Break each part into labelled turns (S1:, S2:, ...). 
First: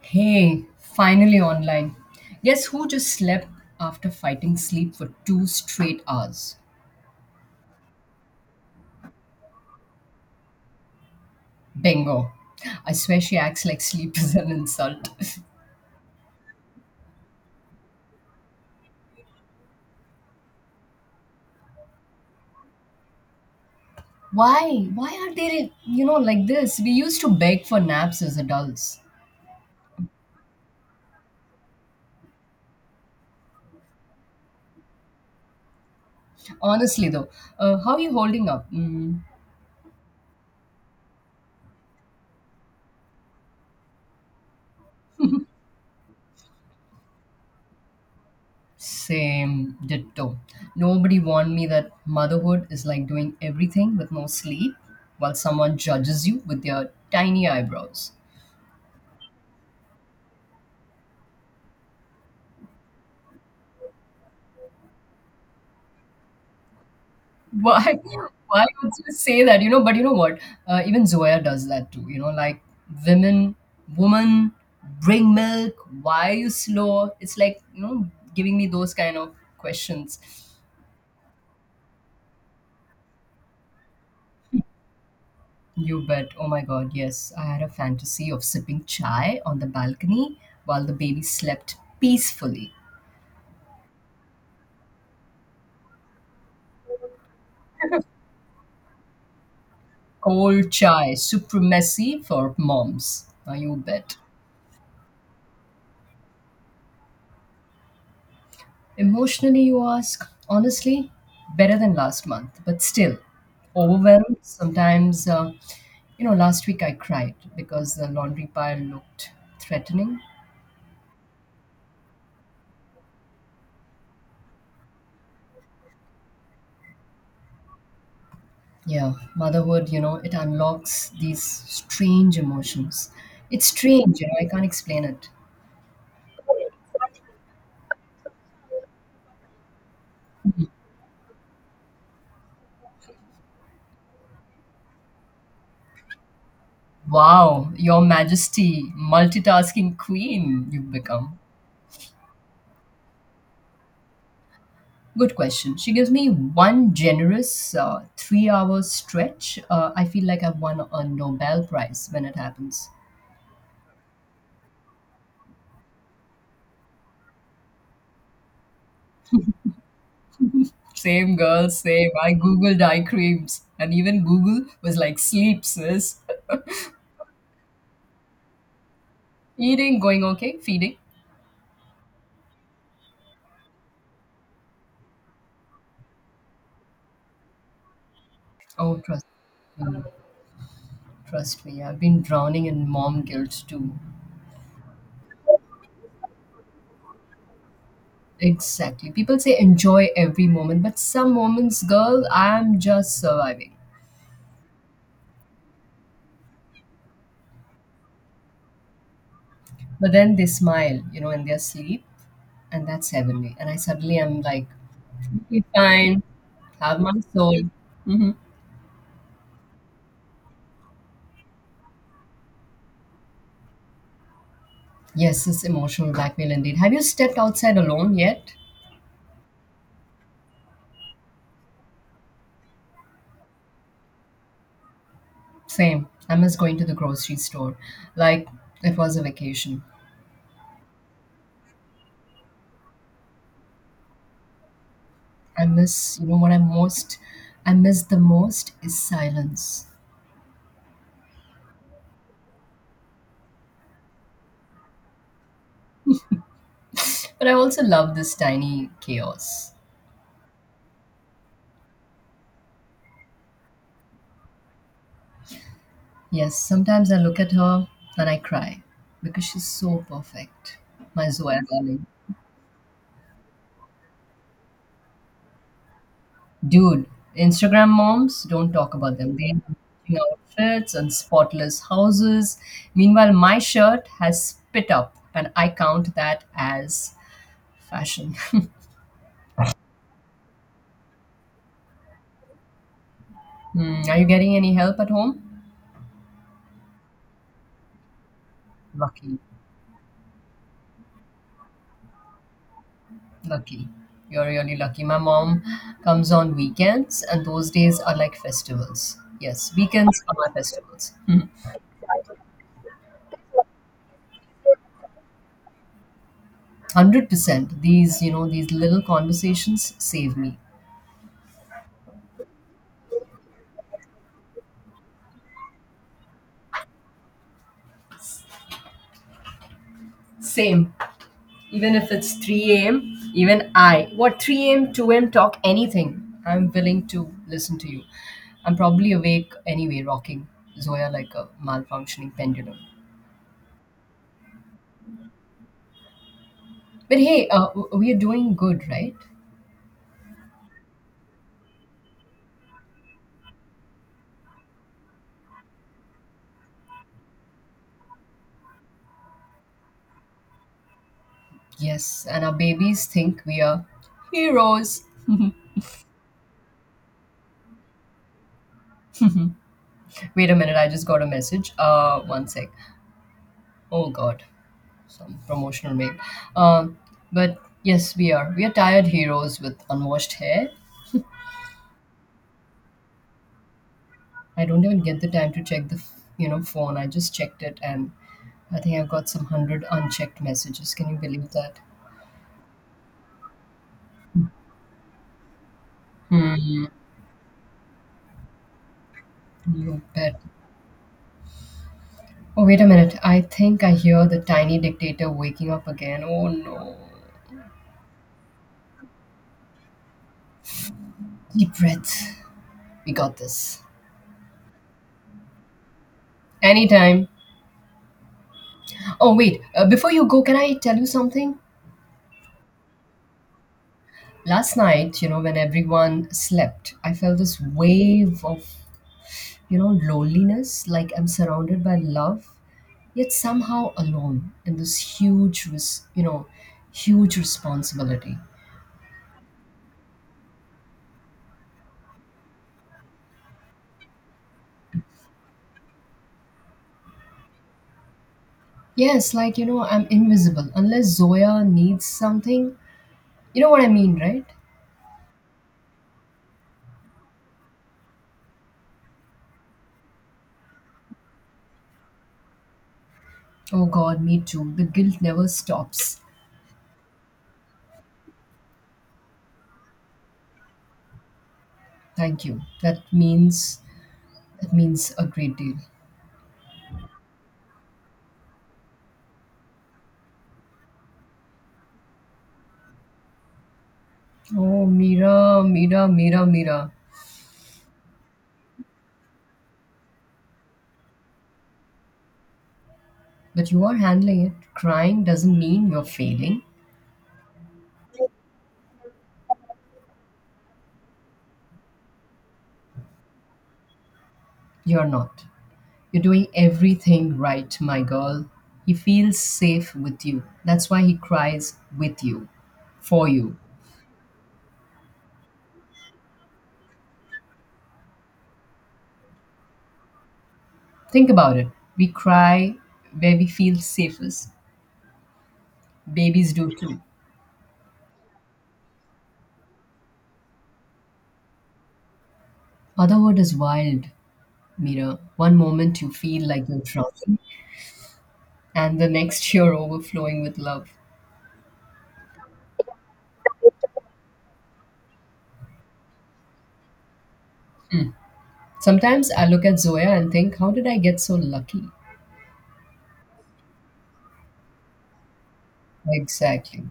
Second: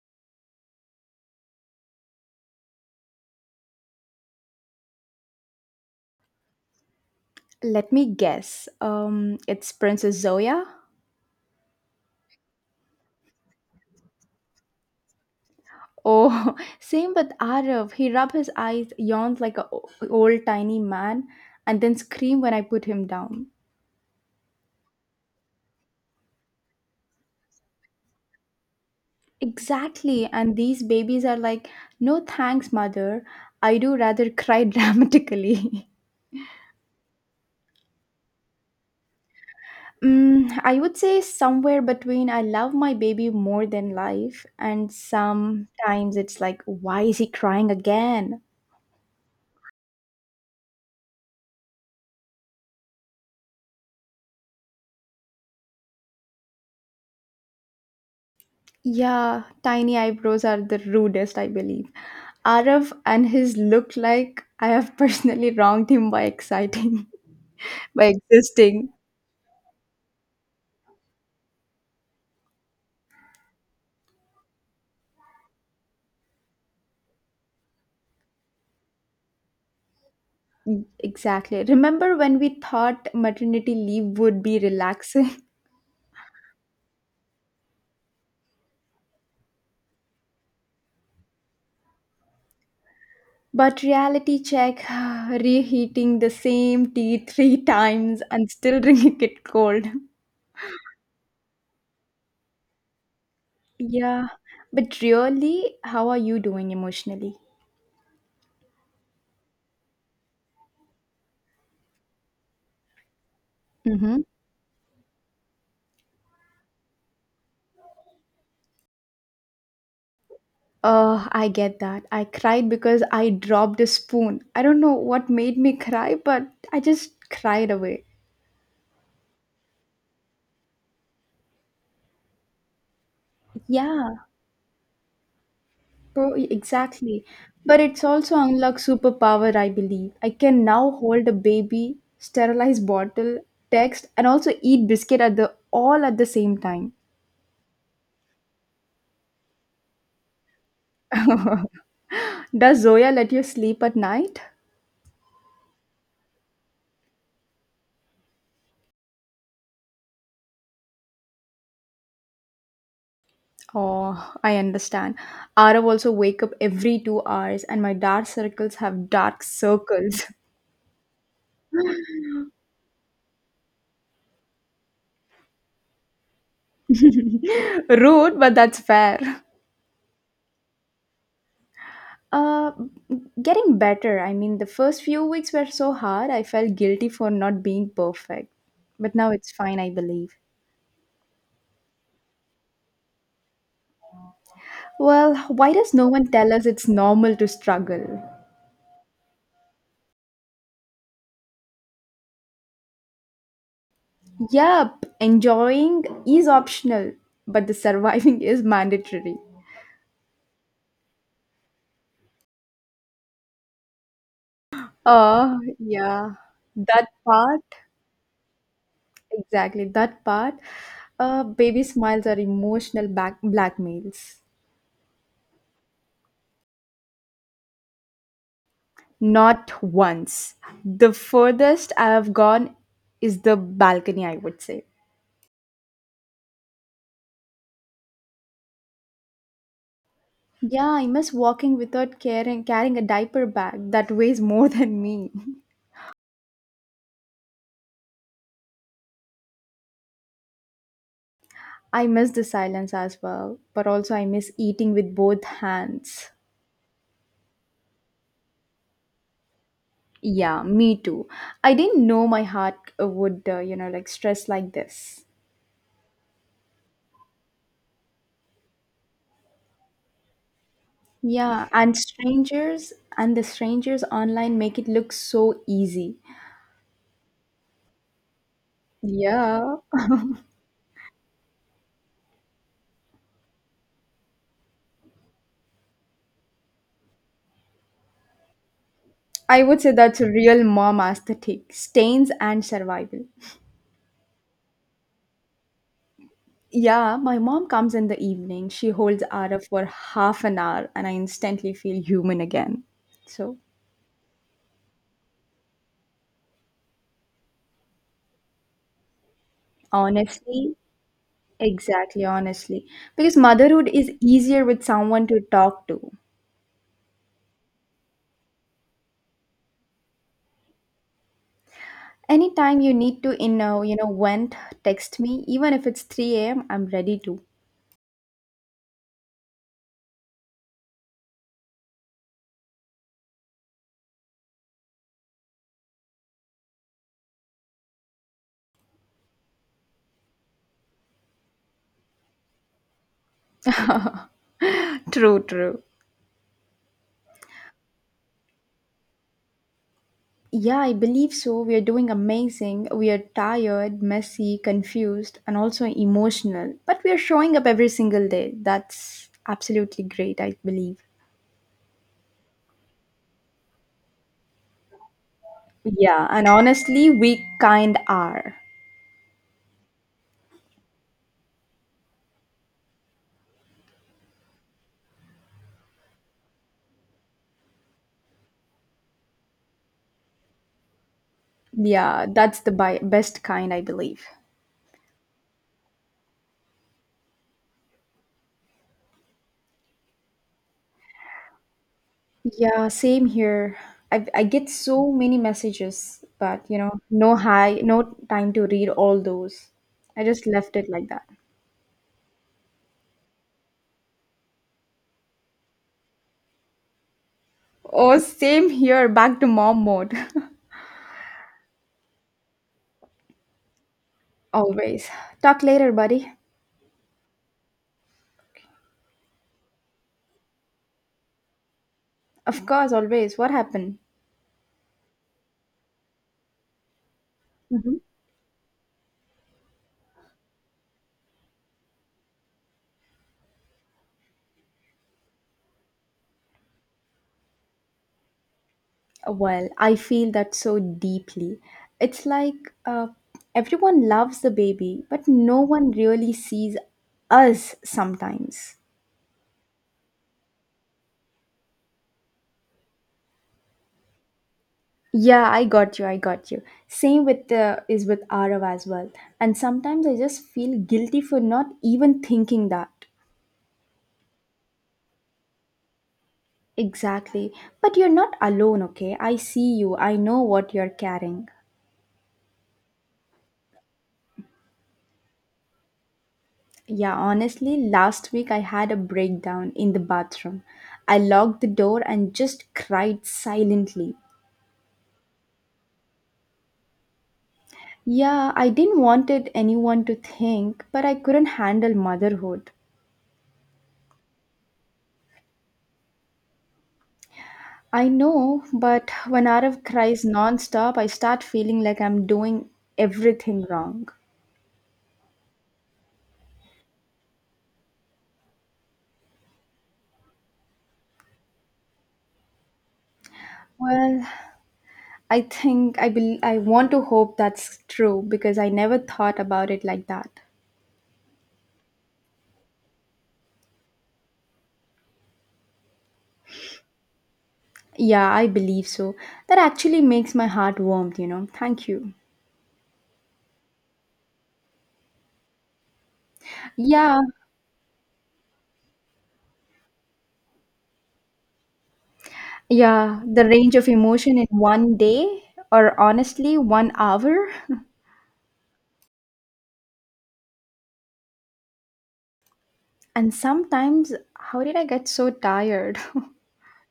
S1: Hey, finally online. Guess who just slept after fighting sleep for two straight hours?
S2: Let me guess. It's Princess Zoya.
S1: Bingo. I swear she acts like sleep is an insult.
S2: Oh, same with Arif. He rubbed his eyes, yawned like a old tiny man, and then screamed when I put him down.
S1: Why? Why are they like this? We used to beg for naps as adults.
S2: Exactly. And these babies are like, no thanks, mother. I do rather cry dramatically.
S1: Honestly, though, how are you holding up?
S2: I would say somewhere between I love my baby more than life, and sometimes it's like, why is he crying again?
S1: Same, ditto. Nobody warned me that motherhood is like doing everything with no sleep while someone judges you with their tiny eyebrows.
S2: Yeah, tiny eyebrows are the rudest, I believe. Arav and his look like I have personally wronged him by exciting,
S1: Why?
S2: by
S1: Why would
S2: existing.
S1: you say that? But you know what? Even Zoya does that too. Like women, woman, bring milk. Why are you slow? It's like giving me those kind of questions.
S2: Exactly. Remember when we thought maternity leave would be relaxing?
S1: You bet. Oh my God. Yes, I had a fantasy of sipping chai on the balcony while the baby slept peacefully.
S2: But reality check, reheating the same tea three times and still drinking it cold.
S1: Cold chai, supremacy for moms. Now you bet.
S2: Yeah, but really, how are you doing emotionally?
S1: Emotionally, you ask, honestly, better than last month, but still
S2: Mm-hmm.
S1: overwhelmed. Sometimes, last week I cried because the laundry pile looked threatening.
S2: I get that. I cried because I dropped a spoon. I don't know what made me cry, but I just cried away.
S1: Yeah, motherhood it unlocks these strange emotions. It's strange
S2: Yeah,
S1: I can't explain it.
S2: bro, exactly. But it's also unlocked superpower, I believe. I can now hold a baby, sterilize bottle, text, and also eat biscuit at the all at the same time.
S1: Wow, Your Majesty, multitasking queen, you've become.
S2: Does Zoya let you sleep at night?
S1: Good question. She gives me one generous 3-hour stretch. I feel like I've won a Nobel Prize when it happens.
S2: Oh, I understand. Arav also wake up every 2 hours, and my dark circles have dark circles.
S1: Same girl, same. I Googled eye creams, and even Google was like, sleep, sis.
S2: Rude, but that's fair.
S1: Eating, going okay, feeding.
S2: Uh, Getting better. I mean, the first few weeks were so hard, I felt guilty for not being perfect.
S1: Oh,
S2: But
S1: trust,
S2: now it's fine, I believe.
S1: trust me. I've been drowning in mom guilt too.
S2: Well, why does no one tell us it's normal to struggle?
S1: Exactly. People say enjoy every moment, but some moments, girl, I'm just surviving.
S2: Yup, enjoying is optional, but the surviving is mandatory.
S1: But then they smile in their sleep, and that's heavenly. And I suddenly am like,
S2: Oh,
S1: be fine.
S2: yeah.
S1: Have
S2: That
S1: my soul.
S2: part,
S1: Hmm.
S2: exactly, that part. Baby smiles are emotional back blackmails.
S1: Yes, it's emotional blackmail indeed. Have you stepped outside alone yet?
S2: Not once. The furthest I have gone is the balcony, I would say.
S1: Same. I miss going to the grocery store. Like it was a vacation.
S2: Yeah, I miss walking without carrying a diaper bag that weighs more than me.
S1: I miss, you know what I most, I miss the most is silence.
S2: I miss the silence as well, but also I miss eating with both hands.
S1: But I also love this tiny chaos.
S2: Yeah, me too. I didn't know my heart would, like stress like this.
S1: Yes, sometimes I look at her and I cry because she's so perfect. My Zoya
S2: Yeah, and
S1: darling.
S2: strangers and the strangers online make it look so easy.
S1: Dude, Instagram moms, don't talk about them. They have
S2: Yeah.
S1: matching outfits and spotless houses. Meanwhile, my shirt has spit up, and I count that as fashion.
S2: I would say that's a real mom aesthetic stains and survival.
S1: Hmm. Are you getting any help at home?
S2: Yeah, my mom comes in the evening. She holds
S1: Lucky,
S2: Ara for half an hour, and I instantly feel human again. So,
S1: lucky. You're really lucky. My mom comes on weekends, and those days are like festivals. Yes, weekends are my
S2: honestly,
S1: festivals. Hmm.
S2: exactly, honestly. Because motherhood is easier with someone to talk to.
S1: 100%. These little conversations save me.
S2: Anytime you need to, vent, text me. Even if it's 3 a.m., I'm ready to.
S1: Same. Even if it's 3 a.m., even I, what 3 a.m., 2 a.m., talk anything, I'm willing to listen to you. I'm probably awake anyway, rocking Zoya like a malfunctioning pendulum.
S2: True, true.
S1: But hey, we are doing good, right?
S2: Yeah, I believe so. We are doing amazing. We are tired, messy, confused, and also emotional. But we are showing up every single day. That's absolutely great, I believe.
S1: Yes, and our babies think we are heroes.
S2: Yeah, and honestly, we kind are.
S1: Wait a minute, I just got a message. One sec. Oh God, some promotional mail. Um, but yes, we are. We are tired heroes with unwashed hair.
S2: Yeah, that's the best kind, I believe.
S1: I don't even get the time to check the phone. I just checked it, and I think I've got some hundred unchecked messages. Can you believe that?
S2: Yeah, same here. I get so many messages, but no hi, no time to read all those.
S1: You
S2: I
S1: bet.
S2: just left it like that.
S1: Oh wait a minute. I think I hear the tiny dictator waking up again. Oh no.
S2: Oh, same here, back to mom mode.
S1: Deep breath. We got this.
S2: Always. Talk later, buddy.
S1: Anytime. Oh wait. Before you go, can I tell you something?
S2: Of course, always. What happened?
S1: Last night when everyone slept, I felt this
S2: Hmm.
S1: wave of loneliness. Like I'm surrounded by love yet somehow alone in this huge huge responsibility.
S2: Well, I feel that so deeply. It's like uh, everyone loves the baby, but no one really sees us sometimes.
S1: Yes, like I'm invisible unless Zoya needs something. You know what I mean, right?
S2: Yeah, I got you. I got you. Same with the is with Arav as well. And sometimes I just feel guilty for not even thinking that.
S1: Oh God, me too, the guilt never stops.
S2: Exactly. But you're not alone, okay? I see you. I know what you're carrying.
S1: Thank you, that means a great deal.
S2: Yeah, honestly, last week I had a breakdown in the bathroom. I locked the door and just cried silently.
S1: Oh, Mira, Mira, Mira, Mira.
S2: Yeah, I didn't wanted anyone to think, but I couldn't handle motherhood.
S1: But you are handling it. Crying doesn't mean you're failing.
S2: I know, but when Arav cries nonstop, I start feeling like I'm doing everything wrong.
S1: You're not. You're doing everything right, my girl. He feels safe with you. That's why he cries with you, for you.
S2: Well, I think I want to hope that's true because I never thought about it like that.
S1: Think about it. We cry where we feel safest. Babies do too.
S2: Yeah, I believe so. That actually makes my heart warm, you know. Thank you.
S1: Motherhood is wild, Mira. One moment you feel like you're
S2: Yeah,
S1: drowning, and the next you're overflowing with love.
S2: yeah, the range of emotion in one day or honestly one hour.
S1: Sometimes I look at Zoya and think, how did I get so lucky?
S2: And sometimes, how did I get so tired?
S1: Exactly.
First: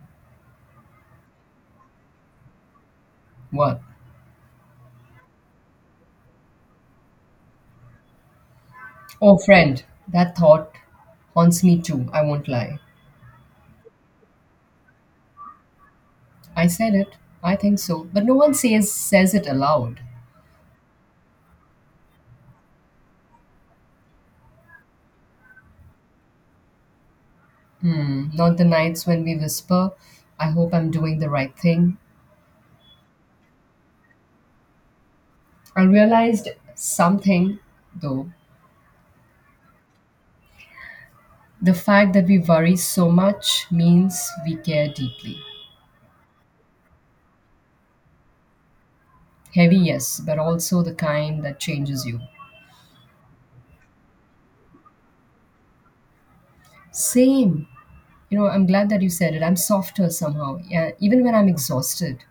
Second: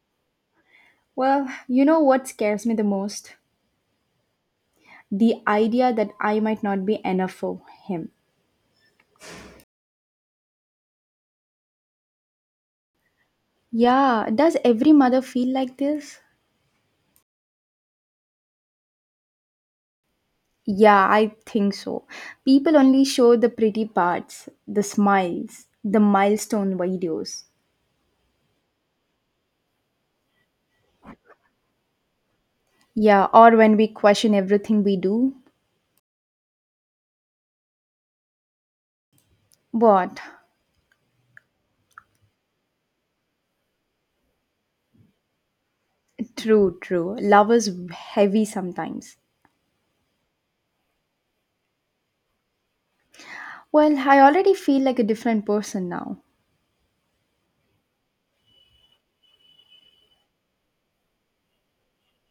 S2: Well, you know what scares me the most?
S1: What?
S2: The idea that I might not be enough for him.
S1: Oh, friend, that thought haunts me too, I won't lie.
S2: Yeah, does every mother feel like this?
S1: I said it. I think so. But no one says it aloud.
S2: Yeah, I think so. People only show the pretty parts, the smiles, the milestone videos.
S1: Hmm. Not the nights when we whisper, I hope I'm doing the right thing.
S2: Yeah, or when we question everything we do.
S1: I realized something, though.
S2: What?
S1: The fact that we worry so much means we care deeply.
S2: True, true. Love is heavy sometimes.
S1: Heavy, yes, but also the kind that changes you.
S2: Well, I already feel like a different person now.
S1: Same. You know, I'm glad that you said it. I'm softer somehow. Yeah, even when I'm exhausted,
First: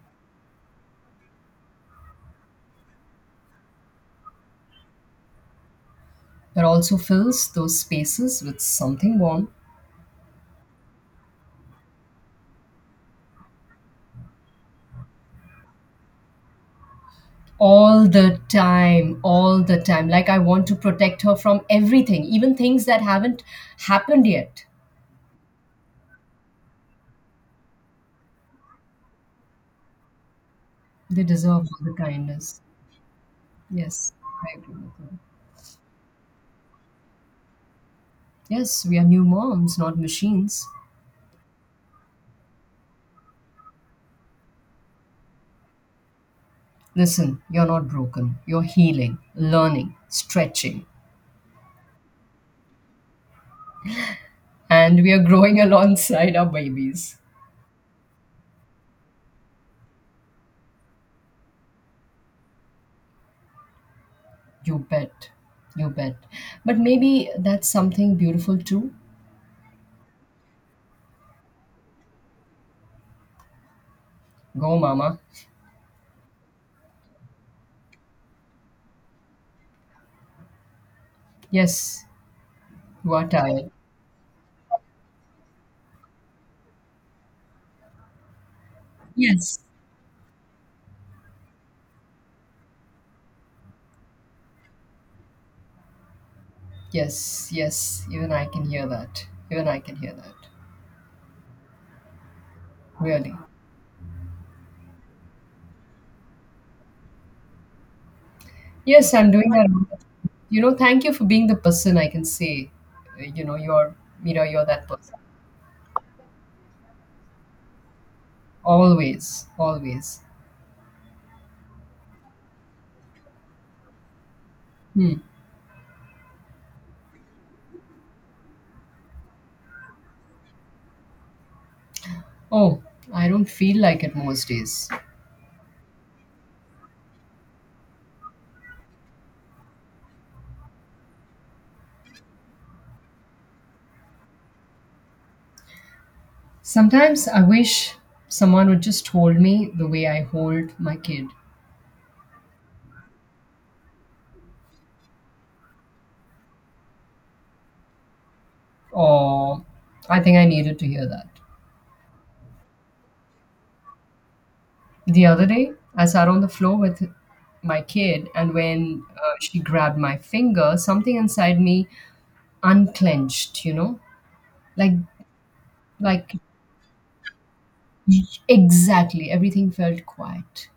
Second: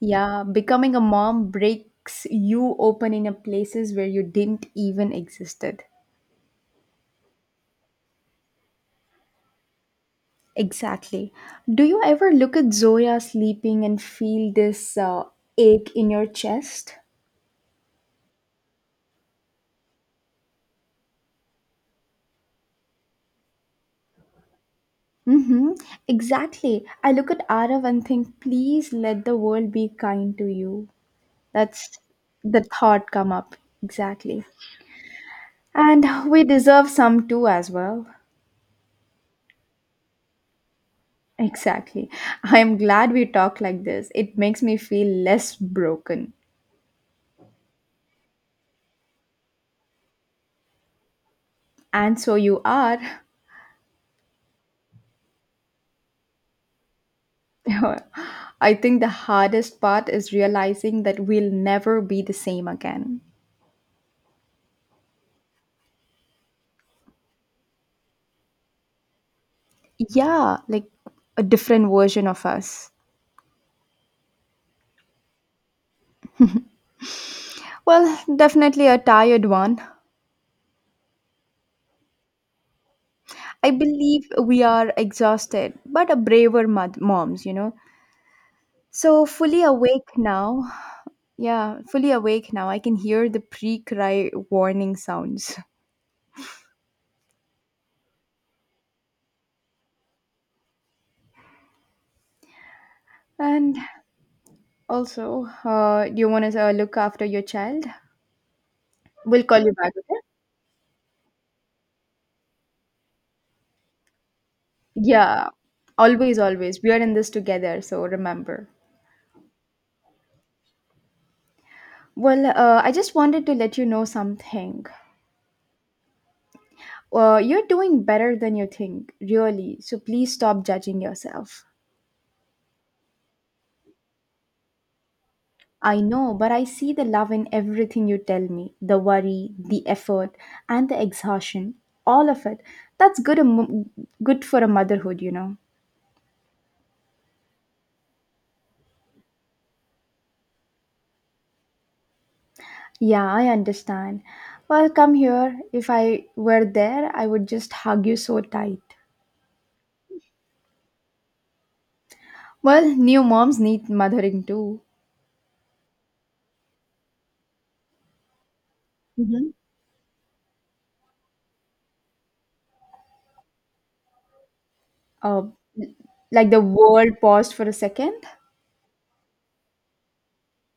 S2: Yeah, becoming a mom breaks you open in a places where you didn't even existed.
S1: but also fills those spaces with something warm.
S2: Exactly. Do you ever look at Zoya sleeping and feel this ache in your chest?
S1: All the time, all the time, like I want to protect her from everything, even things that haven't happened yet.
S2: Mm-hmm. Exactly. I look at Arav and think, please let the world be kind to you.
S1: They deserve all the
S2: That's
S1: kindness.
S2: the thought come up.
S1: Yes,
S2: Exactly.
S1: I agree with you.
S2: And we deserve some too as well.
S1: Yes, we are new moms, not machines.
S2: Exactly. I am glad we talk like this. It makes me feel less broken.
S1: Listen, you're not broken, you're healing, learning, stretching.
S2: And so you are.
S1: And we are growing alongside our babies.
S2: I think the hardest part is realizing that we'll never be the same again.
S1: You bet. You bet. But maybe that's something beautiful too.
S2: Yeah, like a different version of us.
S1: Go, Mama.
S2: Well, definitely a tired one.
S1: Yes, you are
S2: I
S1: tired.
S2: believe we are exhausted, but a braver moms, you know. So
S1: Yes.
S2: fully awake now. Yeah, fully awake now. I can hear the pre-cry warning sounds.
S1: Yes, yes, even I can hear that. Even I can hear that. Really.
S2: And also, do you want to look after your child?
S1: Yes, I'm
S2: We'll
S1: doing
S2: call
S1: that.
S2: you back, okay?
S1: You know, thank you for being the person I can say, uh, you know, you're, you're that person.
S2: Yeah, always, always. We are in this together, so remember.
S1: Always, always.
S2: Well, I just wanted to let you know something.
S1: Hmm.
S2: You're doing better than you think, really. So please stop judging yourself.
S1: Oh, I don't feel like it most days.
S2: I know, but I see the love in everything you tell me the worry, the effort, and the exhaustion. All of it. That's good, a good for a motherhood, you know.
S1: Sometimes I wish someone would just hold me the way I hold my kid.
S2: Yeah, I understand. Well, come here. If I were there, I would just hug you so tight.
S1: Or I think I needed to hear that.
S2: Well, new moms need mothering too.
S1: The other day, I sat on the floor with my kid, and when
S2: Hmm.
S1: she grabbed my finger, something inside me unclenched, you know? Like,
S2: Uh,
S1: like,
S2: like the world paused for a second.
S1: exactly. Everything felt quiet.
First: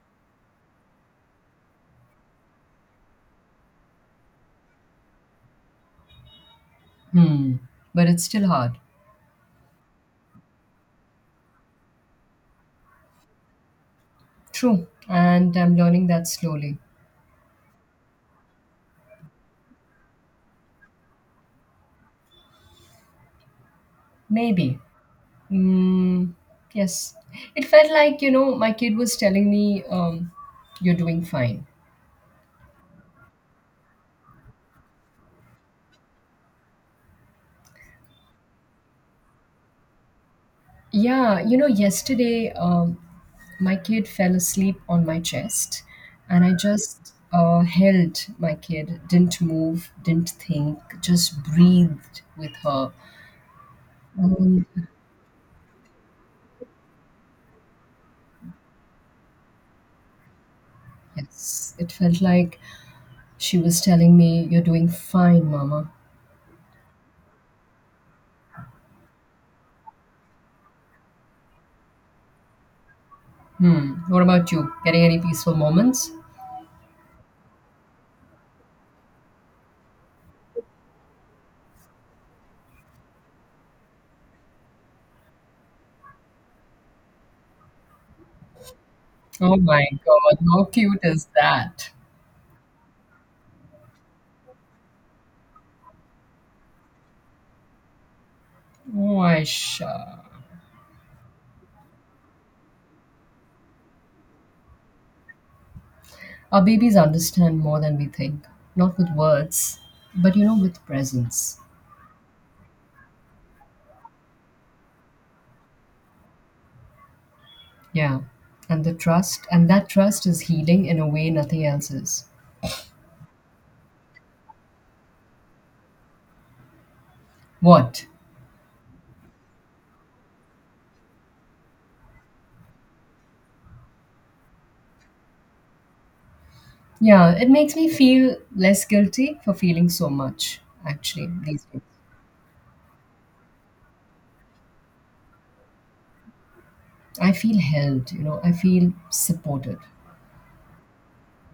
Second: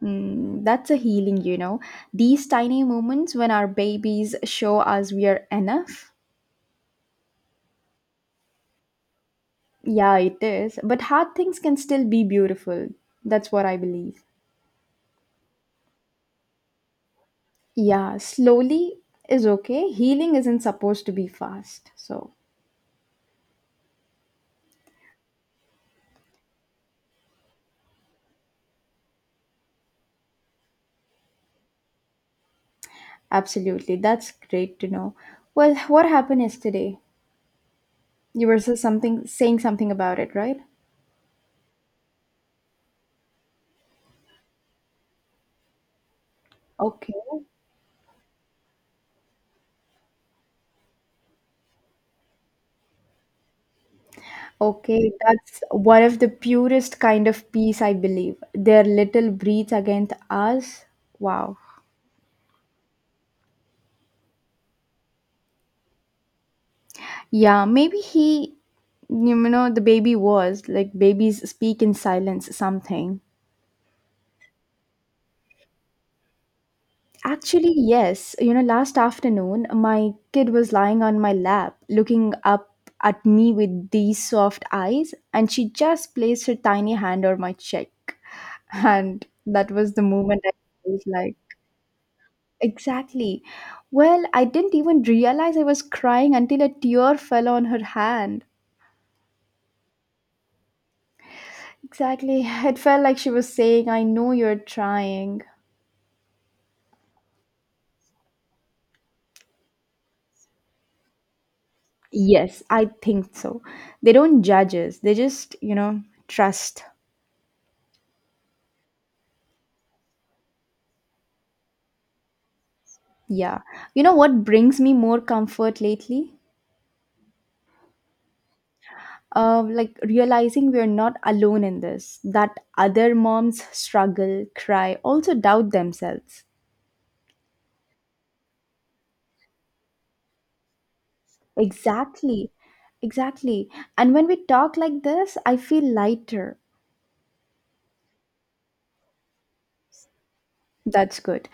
S2: That's a healing, you know. These tiny moments when our babies show us we are enough.
S1: Hmm. But it's still hard.
S2: Yeah, it is. But hard things can still be beautiful. That's what I believe.
S1: True. And I'm learning that slowly.
S2: Yeah, slowly is okay. Healing isn't supposed to be fast. So,
S1: Maybe. Mm, yes. It felt like my kid was telling me, you're doing fine.
S2: absolutely. That's great to know. Well, what happened yesterday? You were something saying something about it, right?
S1: Yeah yesterday my kid fell asleep on my chest, and I just
S2: Okay.
S1: held my kid, didn't move, didn't think, just breathed with her. Um,
S2: Okay, that's one of the purest kind of peace, I believe. Their little breeds against us. Wow.
S1: yes, it felt like she was telling me, you're doing fine, Mama.
S2: Yeah, maybe he, the baby was like babies speak in silence, something.
S1: Hmm. What about you, getting any peaceful moments?
S2: Actually, yes. Last afternoon, my kid was lying on my lap, looking up at me with these soft eyes, and she just placed her tiny hand on my cheek. And
S1: Oh
S2: that
S1: my
S2: was the
S1: God,
S2: moment I
S1: how cute
S2: felt
S1: is
S2: like,
S1: that?
S2: exactly. Well, I didn't even realize I was crying until a tear fell on her hand.
S1: Oh, I sure.
S2: Exactly. It felt like she was saying, I know you're trying.
S1: Our babies understand more than we think, not with words, but with presence.
S2: Yes, I think so. They don't judge us, they just, trust.
S1: Yeah. And that trust is healing in a way nothing else is.
S2: Yeah. You know what brings me more comfort lately?
S1: What?
S2: Like realizing we're not alone in this, that other moms struggle, cry, also doubt themselves.
S1: Yeah, it makes me feel less guilty for feeling so much, actually, these days.
S2: Exactly. Exactly. And when we talk like this, I feel lighter.
S1: I feel held, I feel supported.
S2: That's good.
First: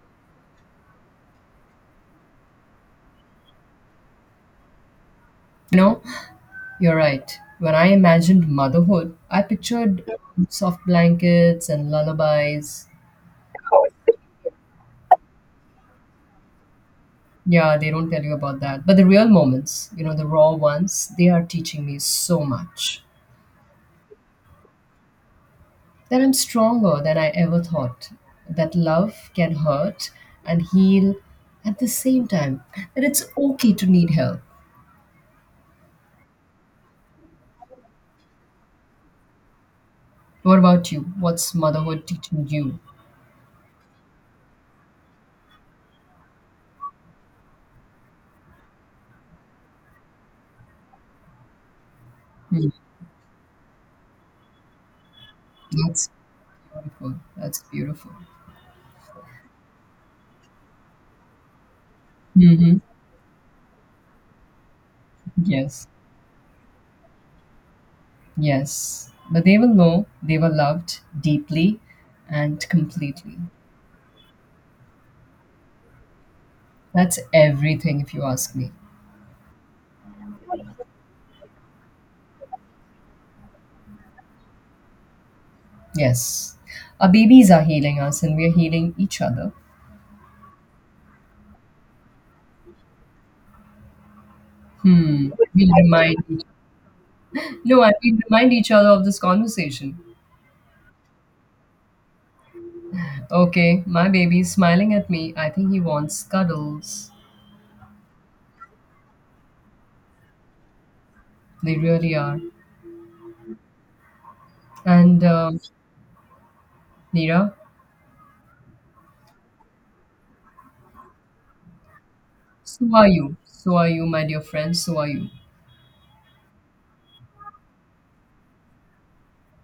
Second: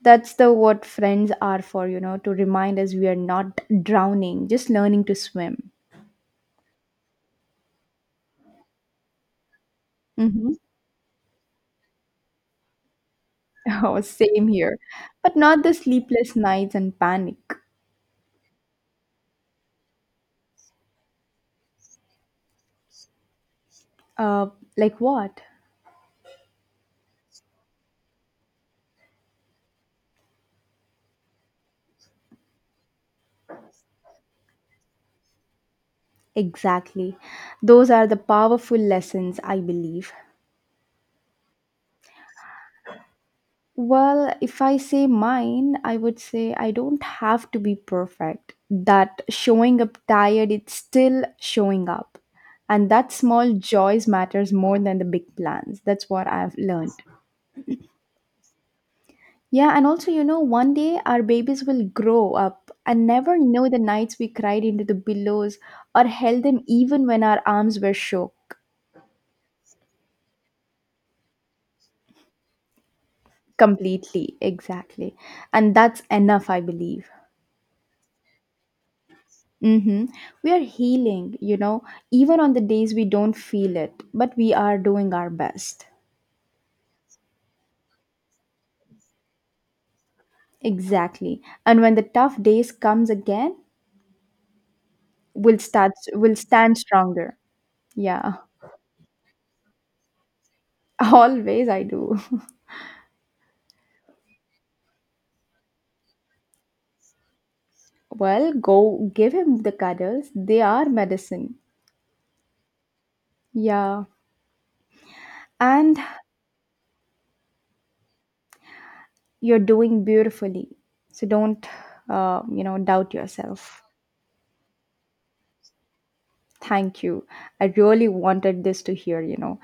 S2: That's the what friends are for, to remind us we are not drowning, just learning to swim.
S1: You know, you're right. When I imagined motherhood, I pictured
S2: Hmm.
S1: soft blankets and lullabies.
S2: Oh, same here. But not the sleepless nights and panic.
S1: Yeah, they don't tell you about that. But the real moments the raw ones, they are teaching me so much.
S2: Uh, like what?
S1: That I'm stronger than I ever thought, that love can hurt and heal at the same time, that it's okay to need help.
S2: Exactly. Those are the powerful lessons, I believe.
S1: What about you? What's motherhood teaching you?
S2: Well, if I say mine, I would say I don't have to be perfect. That showing up tired, it's still showing up.
S1: Hmm.
S2: And that small joys matters more than the big plans.
S1: That's
S2: That's what I've learned.
S1: beautiful. That's beautiful.
S2: Yeah, and also, one day our babies will grow up
S1: Hmm.
S2: and never know the nights we cried into the pillows
S1: Yes.
S2: or held them even when our arms were shook
S1: Yes. But they will know they were loved deeply and completely.
S2: completely. Exactly. And that's enough, I believe.
S1: That's everything, if you ask me.
S2: Mm-hmm. We are healing, even on the days we don't feel it, but we are doing our best.
S1: Yes. Our babies are healing us and we are healing each other.
S2: Exactly. And when the tough days comes again,
S1: Hmm. We remind
S2: we'll
S1: each
S2: stand stronger.
S1: No, I we
S2: Yeah.
S1: remind each other of this conversation.
S2: Always I do.
S1: Okay, my baby's smiling at me. I think he wants cuddles.
S2: Well, go give him the cuddles. They are medicine.
S1: They really are.
S2: Yeah.
S1: And
S2: And
S1: Neera,
S2: you're doing beautifully. So don't
S1: so are
S2: doubt
S1: you. So
S2: yourself.
S1: are you, my dear friend. So are you.
S2: Thank you. I really wanted this to hear.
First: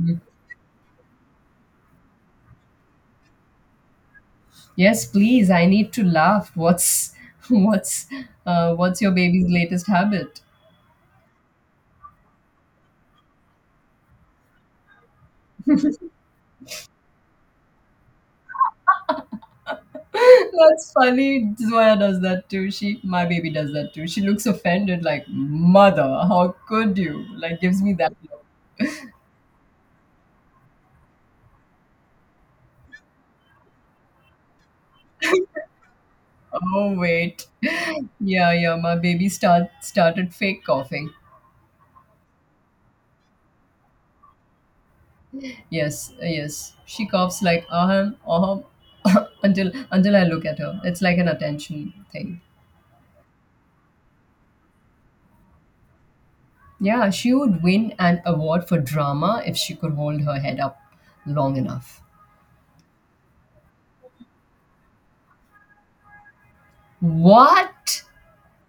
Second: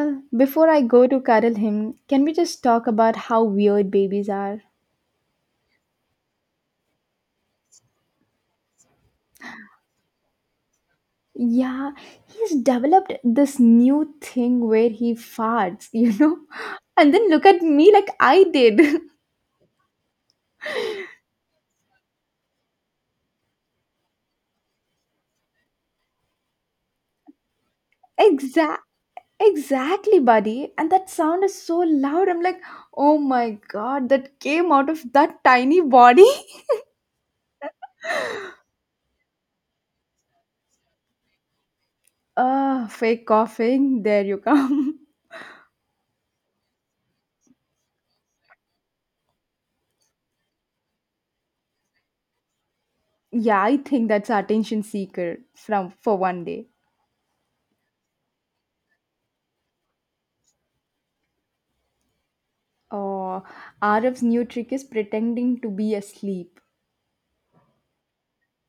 S1: Mm,
S2: before I go to cuddle him, can we just talk about how weird babies are?
S1: yes, please. I need to laugh. What's what's what's your baby's latest habit?
S2: Yeah, he's developed this new thing where he farts, you know? And then look at me like I did.
S1: That's funny. Zoya does that too. She, my baby, does that too. She looks offended, like mother. How could you? Like gives me that. Look.
S2: Exact exactly, buddy. And that sound is so loud. I'm like, "Oh my god, that came out of that tiny body."
S1: Oh wait. Yeah, yeah, my baby started fake coughing.
S2: Fake coughing. There you come.
S1: Yes, yes. She coughs like ahem, ahem until I look at her. It's like an attention thing.
S2: Yeah, I think that's our attention seeker from for one day.
S1: Yeah, she would win an award for drama if she could hold her head up long enough.
S2: Oh, Arif's new trick is pretending to be asleep.
S1: What?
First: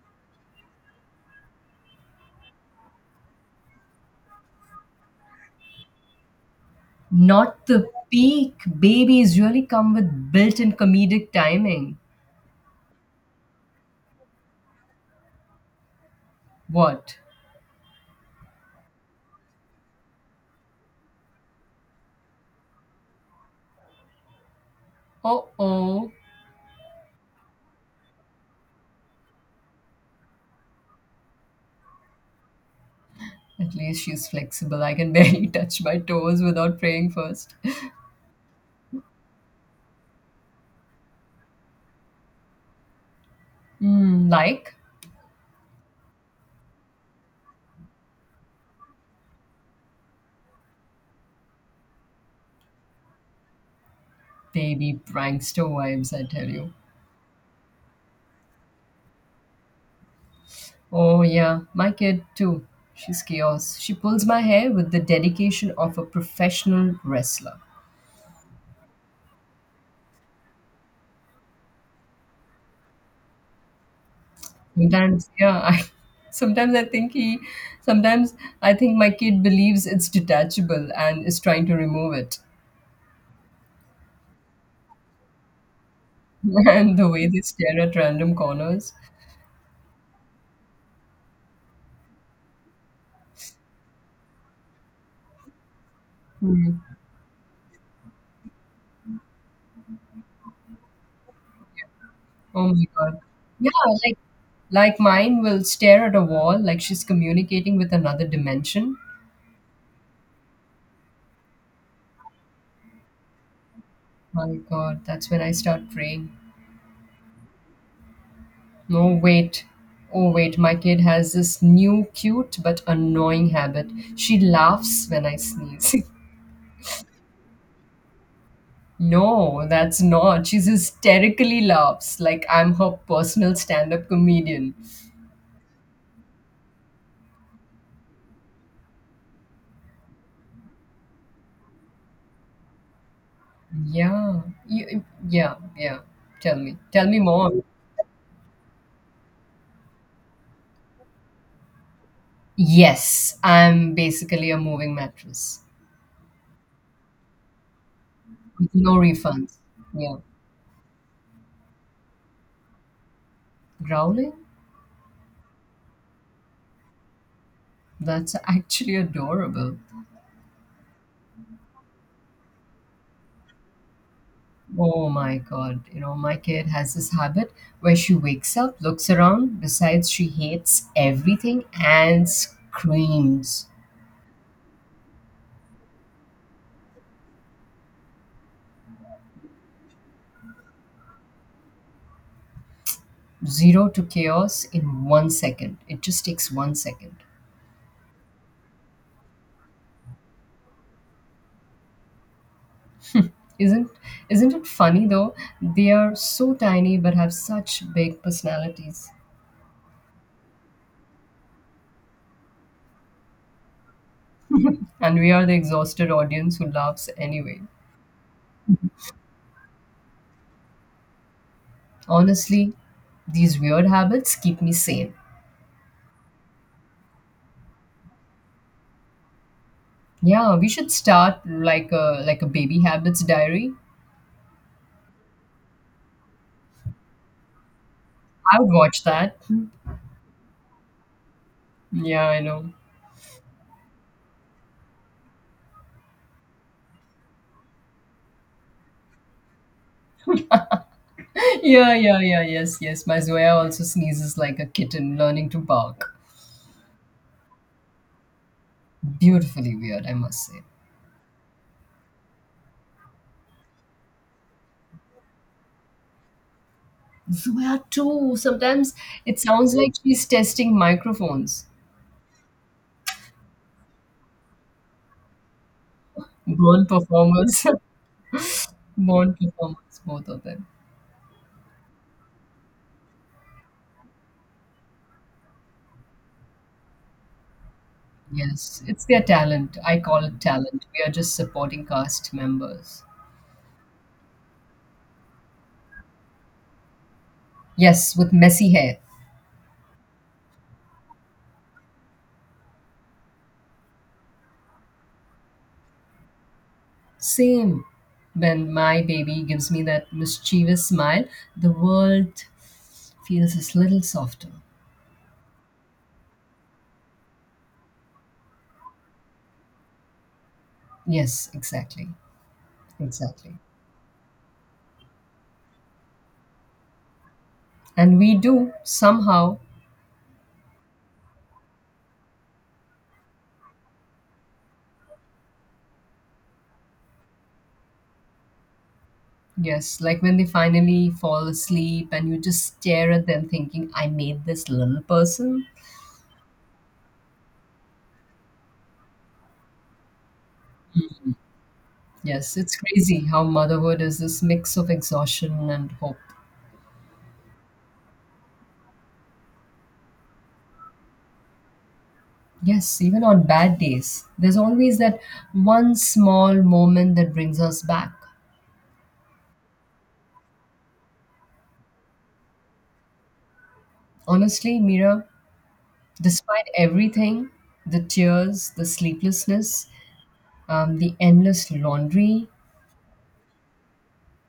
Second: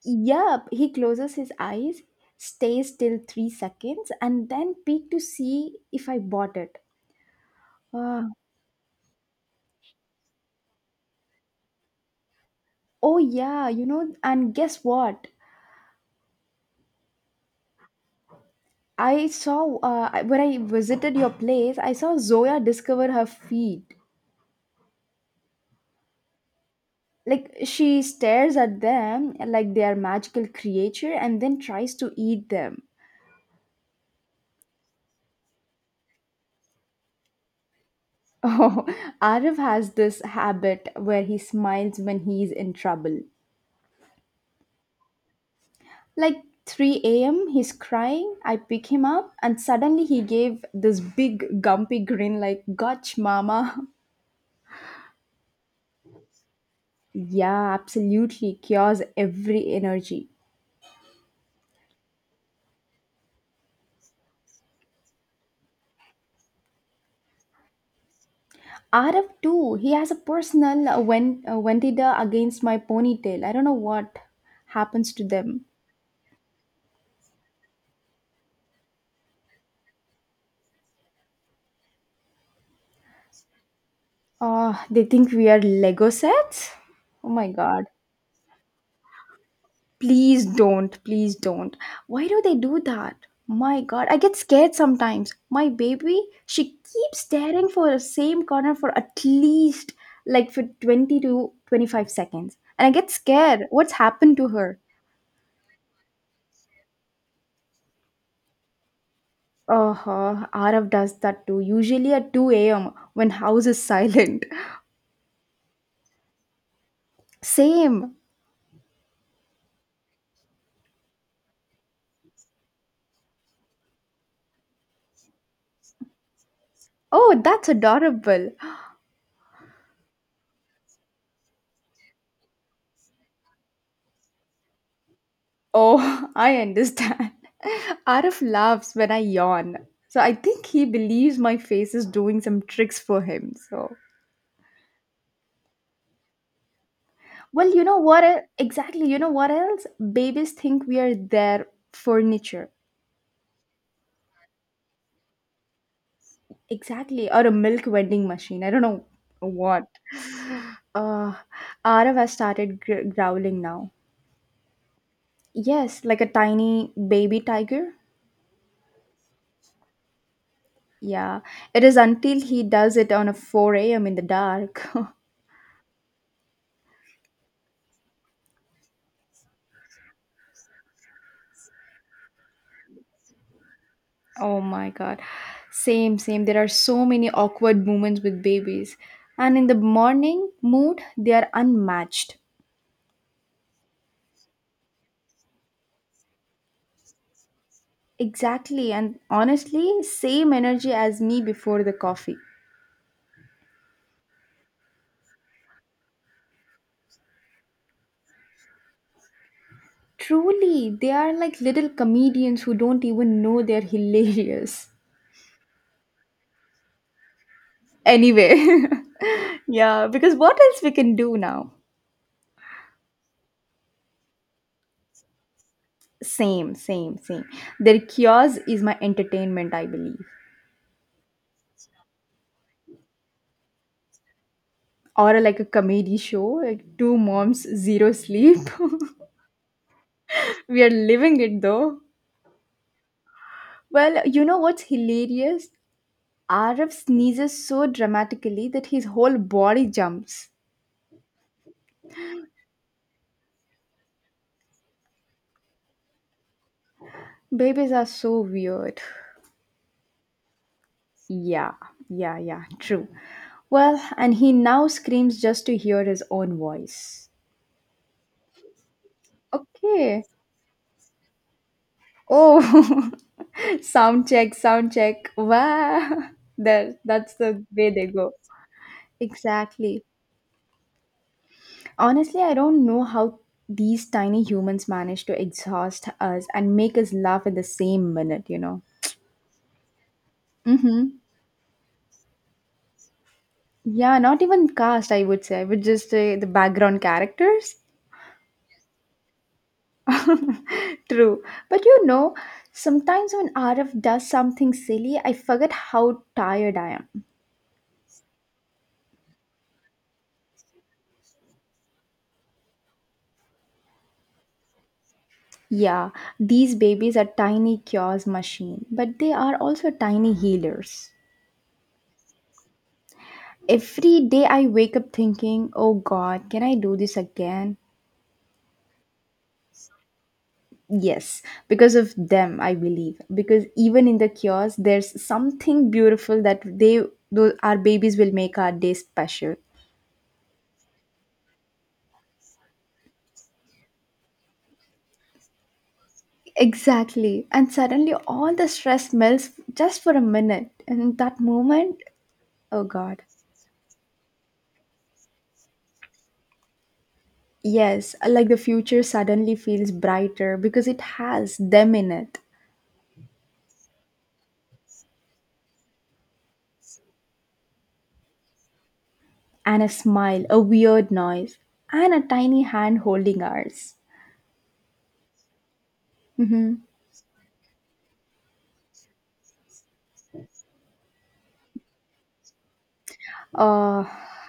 S2: Yup, he closes his eyes, stays till 3 seconds, and then peek to see if I bought it.
S1: Not the
S2: Uh,
S1: peak. Babies really come with built-in comedic timing.
S2: oh yeah, and guess what?
S1: What?
S2: When I visited your place, I saw Zoya discover her feet.
S1: Oh, oh.
S2: Like she stares at them like they are magical creature and then tries to eat them.
S1: At least she's flexible. I can barely touch my toes without praying first.
S2: Oh, Arif has this habit where he smiles when he's in trouble.
S1: Mm, like?
S2: Like 3 a.m., he's crying. I pick him up, and suddenly he gave this big, gumpy grin, like, Gotch, mama.
S1: Baby prankster vibes, I tell you.
S2: Yeah, absolutely. Cures every energy.
S1: Oh, yeah, my kid too. She's chaos. She pulls my hair with the dedication of a professional wrestler.
S2: Arif, too, he has a personal vendetta against my ponytail. I don't know what happens to
S1: Sometimes, yeah,
S2: them.
S1: sometimes I think he, sometimes I think my kid believes it's detachable and is trying to remove it.
S2: Oh, they think we are Lego sets?
S1: And the way
S2: Oh
S1: they
S2: my
S1: stare
S2: god.
S1: at random corners.
S2: Please don't. Please don't. Why do they do that? My god, I get scared sometimes. My baby, she
S1: Hmm.
S2: keeps staring for the same corner for at least like for 20 to 25 seconds.
S1: Oh my
S2: And I get
S1: God.
S2: scared.
S1: Yeah,
S2: What's
S1: like
S2: happened to her?
S1: like mine will stare at a wall like she's communicating with another dimension.
S2: Uh-huh. Arav does that too. Usually at 2 a.m. when house is silent.
S1: My God, that's when I start praying.
S2: Same.
S1: No, wait. Oh, wait, my kid has this new cute but annoying habit. She laughs when I sneeze.
S2: Oh, that's adorable.
S1: No, that's not. She hysterically laughs like I'm her personal stand up comedian.
S2: Oh, I understand. Arif laughs when I yawn. So I think he believes my face is doing some tricks for him. So,
S1: Yeah, yeah, yeah. Tell me. Tell me more.
S2: well, you know what? Exactly. You know what else? Babies think we are their furniture.
S1: Yes, I'm basically a moving mattress
S2: Exactly. Or a milk vending machine. I
S1: with
S2: don't
S1: no
S2: know
S1: refunds.
S2: what.
S1: Yeah.
S2: Uh, Arif has started growling now.
S1: Growling?
S2: Yes, like a tiny baby tiger.
S1: That's actually adorable.
S2: Yeah. It is until he does it on a 4 a.m. in the dark.
S1: Oh my God my kid has this habit where she wakes up, looks around, decides she hates everything, and screams
S2: Oh my god. Same, same. There are so many awkward moments with babies. And in the morning mood, they are unmatched.
S1: zero to chaos in one second. It just takes one second.
S2: Exactly. And honestly, same energy as me before the coffee.
S1: Isn't isn't it funny though? They are so tiny but have such big personalities.
S2: Truly, they are like little comedians who don't even know they're hilarious.
S1: And we are the exhausted audience who laughs anyway.
S2: Anyway, yeah, because what else we can do now?
S1: Honestly, these weird habits keep me sane.
S2: Same, same, same. Their chaos is my entertainment, I believe.
S1: Yeah, we should start like a baby habits diary.
S2: Or like a comedy show like two moms zero sleep.
S1: I would watch that.
S2: We are living it though.
S1: Yeah, I know.
S2: Well, you know what's hilarious, Arif sneezes so dramatically that his whole body jumps.
S1: Yeah, yeah, yeah, yes, yes. My Zoya also sneezes like a kitten learning to bark.
S2: Babies are so weird.
S1: Beautifully weird, I must say.
S2: Yeah, yeah, yeah, true. Well, and he now screams just to hear his own voice.
S1: Zoya too. Sometimes it sounds like
S2: Okay.
S1: she's testing microphones.
S2: Oh, sound check, sound check, wow.
S1: Born
S2: There, that's the
S1: performers.
S2: way they go.
S1: Born performers,
S2: Exactly.
S1: both of them.
S2: Honestly, I don't know how these tiny humans manage to exhaust us and make us laugh in the same minute, you know.
S1: Yes, it's their talent. I call it talent. We are
S2: Mm-hmm.
S1: just supporting cast members.
S2: Yeah, not even cast, I would say, but just the background characters.
S1: Yes, with messy hair.
S2: True. But you know, sometimes when RF does something silly, I forget how tired I am.
S1: Same. When my baby gives me that mischievous smile, the world feels a little softer.
S2: Yeah, these babies are tiny cures machine, but they are also tiny healers.
S1: Yes, exactly. Exactly.
S2: Every day I wake up thinking, "Oh god, can I do this again?"
S1: And we do, somehow.
S2: Yes, because of them, I believe. Because even in the chaos there's something beautiful that our babies will make our day special.
S1: Yes, like when they finally fall asleep and you just stare at them thinking, I made this little person.
S2: Exactly. And suddenly all the stress melts just for a minute. And that moment,
S1: Yes, it's
S2: oh God.
S1: crazy how motherhood is this mix of exhaustion and hope.
S2: Yes, like the future suddenly feels brighter because it has them in it.
S1: Yes, even on bad days, there's always that one small moment that brings us back.
S2: And a smile, a weird noise, and a tiny hand holding ours.
S1: Honestly, Mira, despite
S2: Mhm.
S1: everything, the tears, the sleeplessness, the endless laundry.
S2: Uh,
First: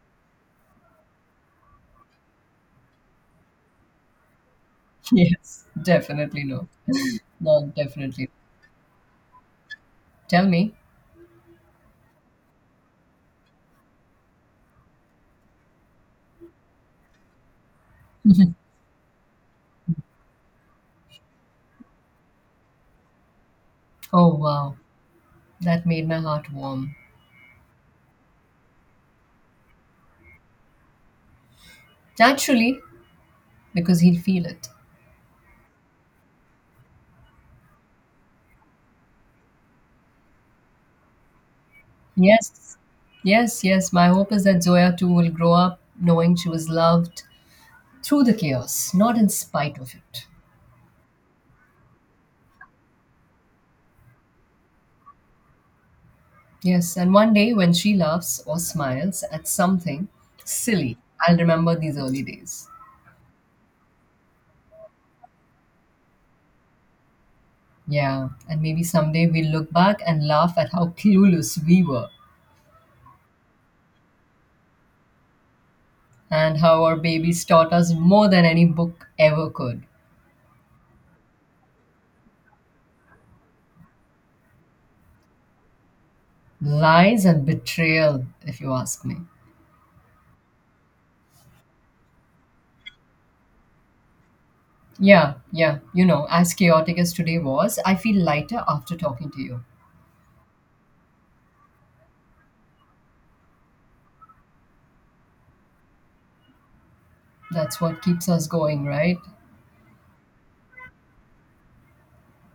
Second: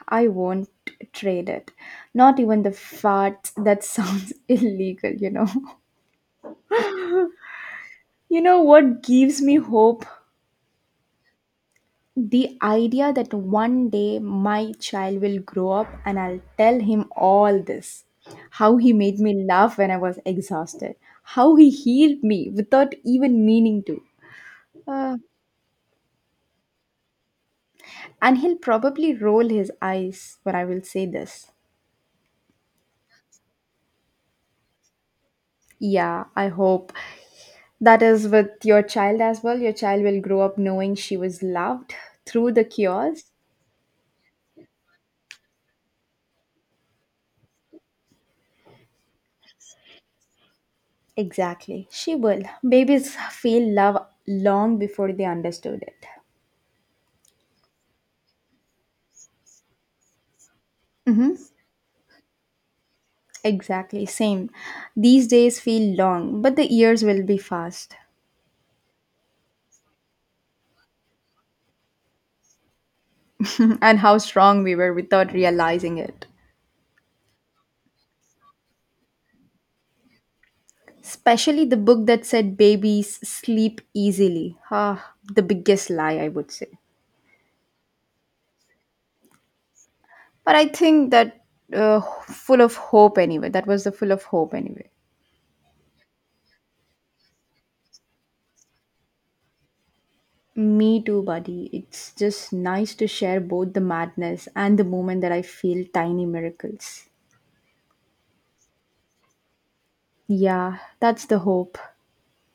S2: I won't trade it. Not even the fart that sounds illegal, you know.
S1: Yes, definitely no. No, definitely.
S2: You know what gives me hope?
S1: Tell me.
S2: The idea that one day my child will grow up and I'll tell him all this. How he made me laugh when I was exhausted. How he healed me without even meaning to.
S1: Oh, wow.
S2: Uh,
S1: That made my heart warm.
S2: and he'll probably roll his eyes when I will say this.
S1: Naturally, because he'll feel it.
S2: Yeah, I hope. That is with your child as well. Your child will grow up knowing she was loved through the
S1: Yes,
S2: cures.
S1: yes, yes. My hope is that Zoya too will grow up knowing she was loved through the chaos, not in spite of it.
S2: Exactly, she will. Babies feel love long before they understood it.
S1: Yes, and one day when she laughs or smiles at something silly,
S2: Hmm.
S1: I'll remember these early days.
S2: Exactly, same. These days feel long, but the years will be fast.
S1: Yeah, and maybe someday we'll look back and laugh at how clueless we were
S2: And how strong we were without realizing it.
S1: and how our babies taught us more than any book ever could.
S2: Especially the book that said babies sleep easily. Ah, the biggest lie, I would say.
S1: Lies and betrayal, if you ask me.
S2: But I think that full of hope anyway. That was the full of hope anyway.
S1: Yeah, yeah as chaotic as today was, I feel lighter after talking to you.
S2: Me too, buddy. It's just nice to share both the madness and the moment that I feel tiny miracles.
S1: That's what keeps us going, right?
S2: Yeah, that's the hope.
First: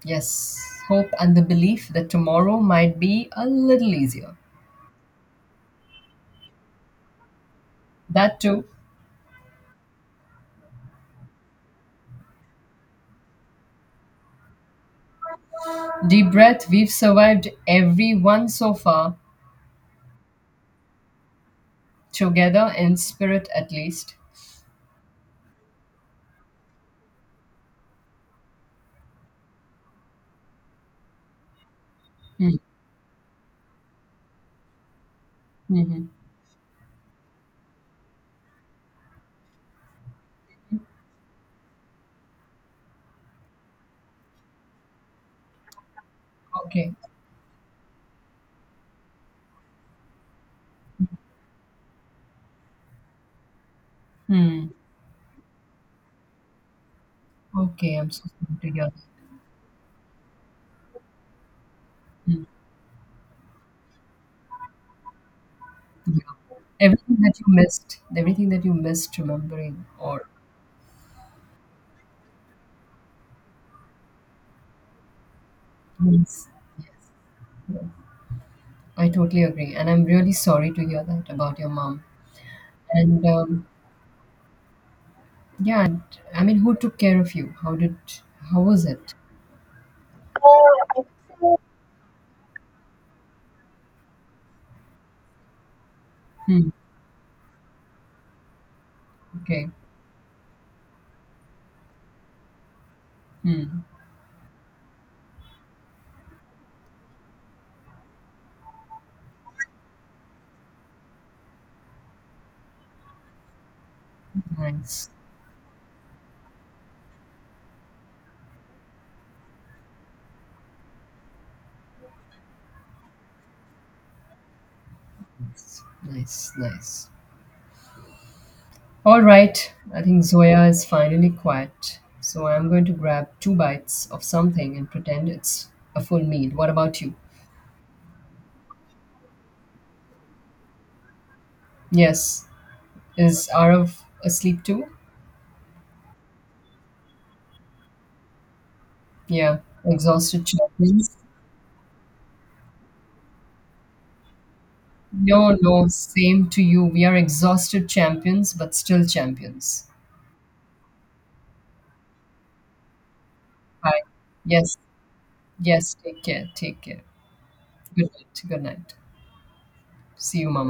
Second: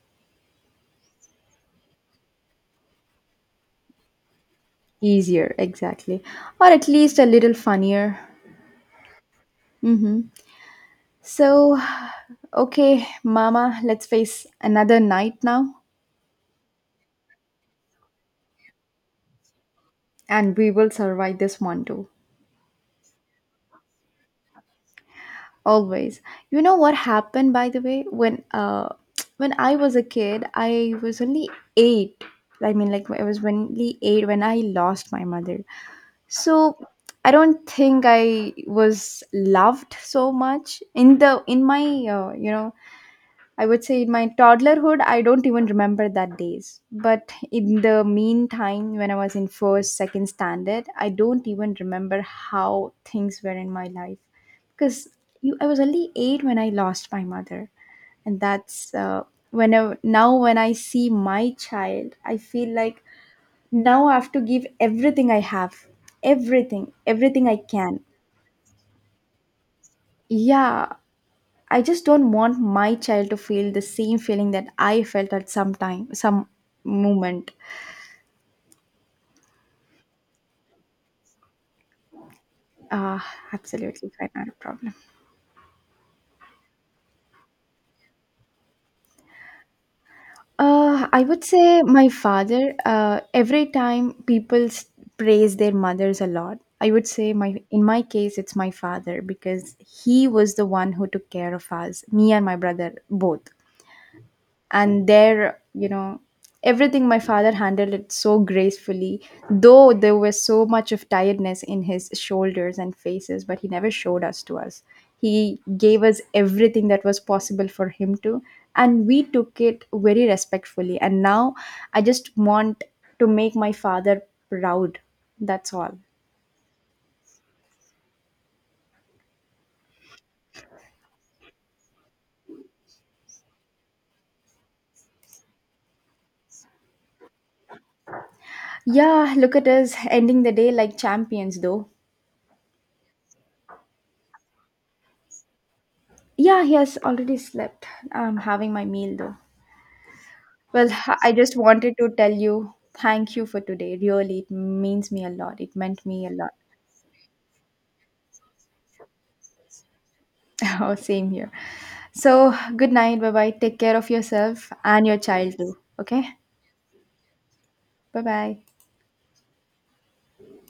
S1: Yes, hope and the belief that tomorrow might be a little easier.
S2: Easier, exactly. Or at least a little funnier.
S1: That too.
S2: Mm-hmm. So, okay, Mama, let's face another night now,
S1: Deep breath, we've survived every one so far,
S2: and we will survive this one too.
S1: together in spirit at least.
S2: Always. You know what happened by the way? When when I was a kid, I was only eight. I mean like I was only eight when I lost my mother.
S1: Mhm.
S2: So I don't think I was loved so much in the in my uh, you know I would say in my toddlerhood, I don't even remember that days.
S1: Okay.
S2: But in the meantime, when I was in first, second standard, I don't even remember how things were in my life
S1: Mm.
S2: because I was only eight when I lost my mother,
S1: Okay, I'm so
S2: and
S1: sorry to hear.
S2: that's whenever now when I see my child, I
S1: Mm.
S2: feel like now I have to give everything I have,
S1: Yeah. Everything that you
S2: everything I can.
S1: missed, everything that you missed remembering or
S2: Yeah, I just don't want my child to feel the same feeling that I felt at some time,
S1: yes.
S2: some moment.
S1: Yes. I totally agree. And I'm really sorry to hear that about your mom.
S2: Uh,
S1: And
S2: Absolutely fine, not a problem.
S1: yeah, I mean, who took care of you? How was it?
S2: I would say my father, every time people praise their mothers a lot,
S1: Hmm.
S2: I would say my in my case it's my father
S1: Okay.
S2: because he was the one who took care of us, me and my brother both.
S1: Hmm.
S2: And there, you know, everything my father handled it so gracefully, though there was so much of tiredness in his shoulders and faces, but he never showed us to us.
S1: Nice.
S2: He gave us everything that was possible for him to, and we took it very respectfully. And now I just want to make my father proud. That's
S1: Nice.
S2: all.
S1: Nice. Nice. All right, I think Zoya is finally quiet. So I'm going to grab two bites of something and pretend it's a full meal. What about you?
S2: Yeah, look at us ending the day like champions though.
S1: Yes. Is Arav asleep too?
S2: Yeah, he has already slept. I'm having my meal though.
S1: Yeah. Exhausted
S2: Well,
S1: champions.
S2: I just wanted to tell you thank you for today. Really, it means me a
S1: No,
S2: lot. It
S1: no,
S2: meant me a
S1: same
S2: lot.
S1: to you. We are exhausted champions, but still champions.
S2: Oh, same here. So, good night. Bye bye. Take care
S1: Bye.
S2: of yourself
S1: Yes,
S2: and your child too.
S1: yes, take
S2: Okay?
S1: care, take care. Good
S2: Bye
S1: night, good
S2: bye.
S1: night. See you, Mama.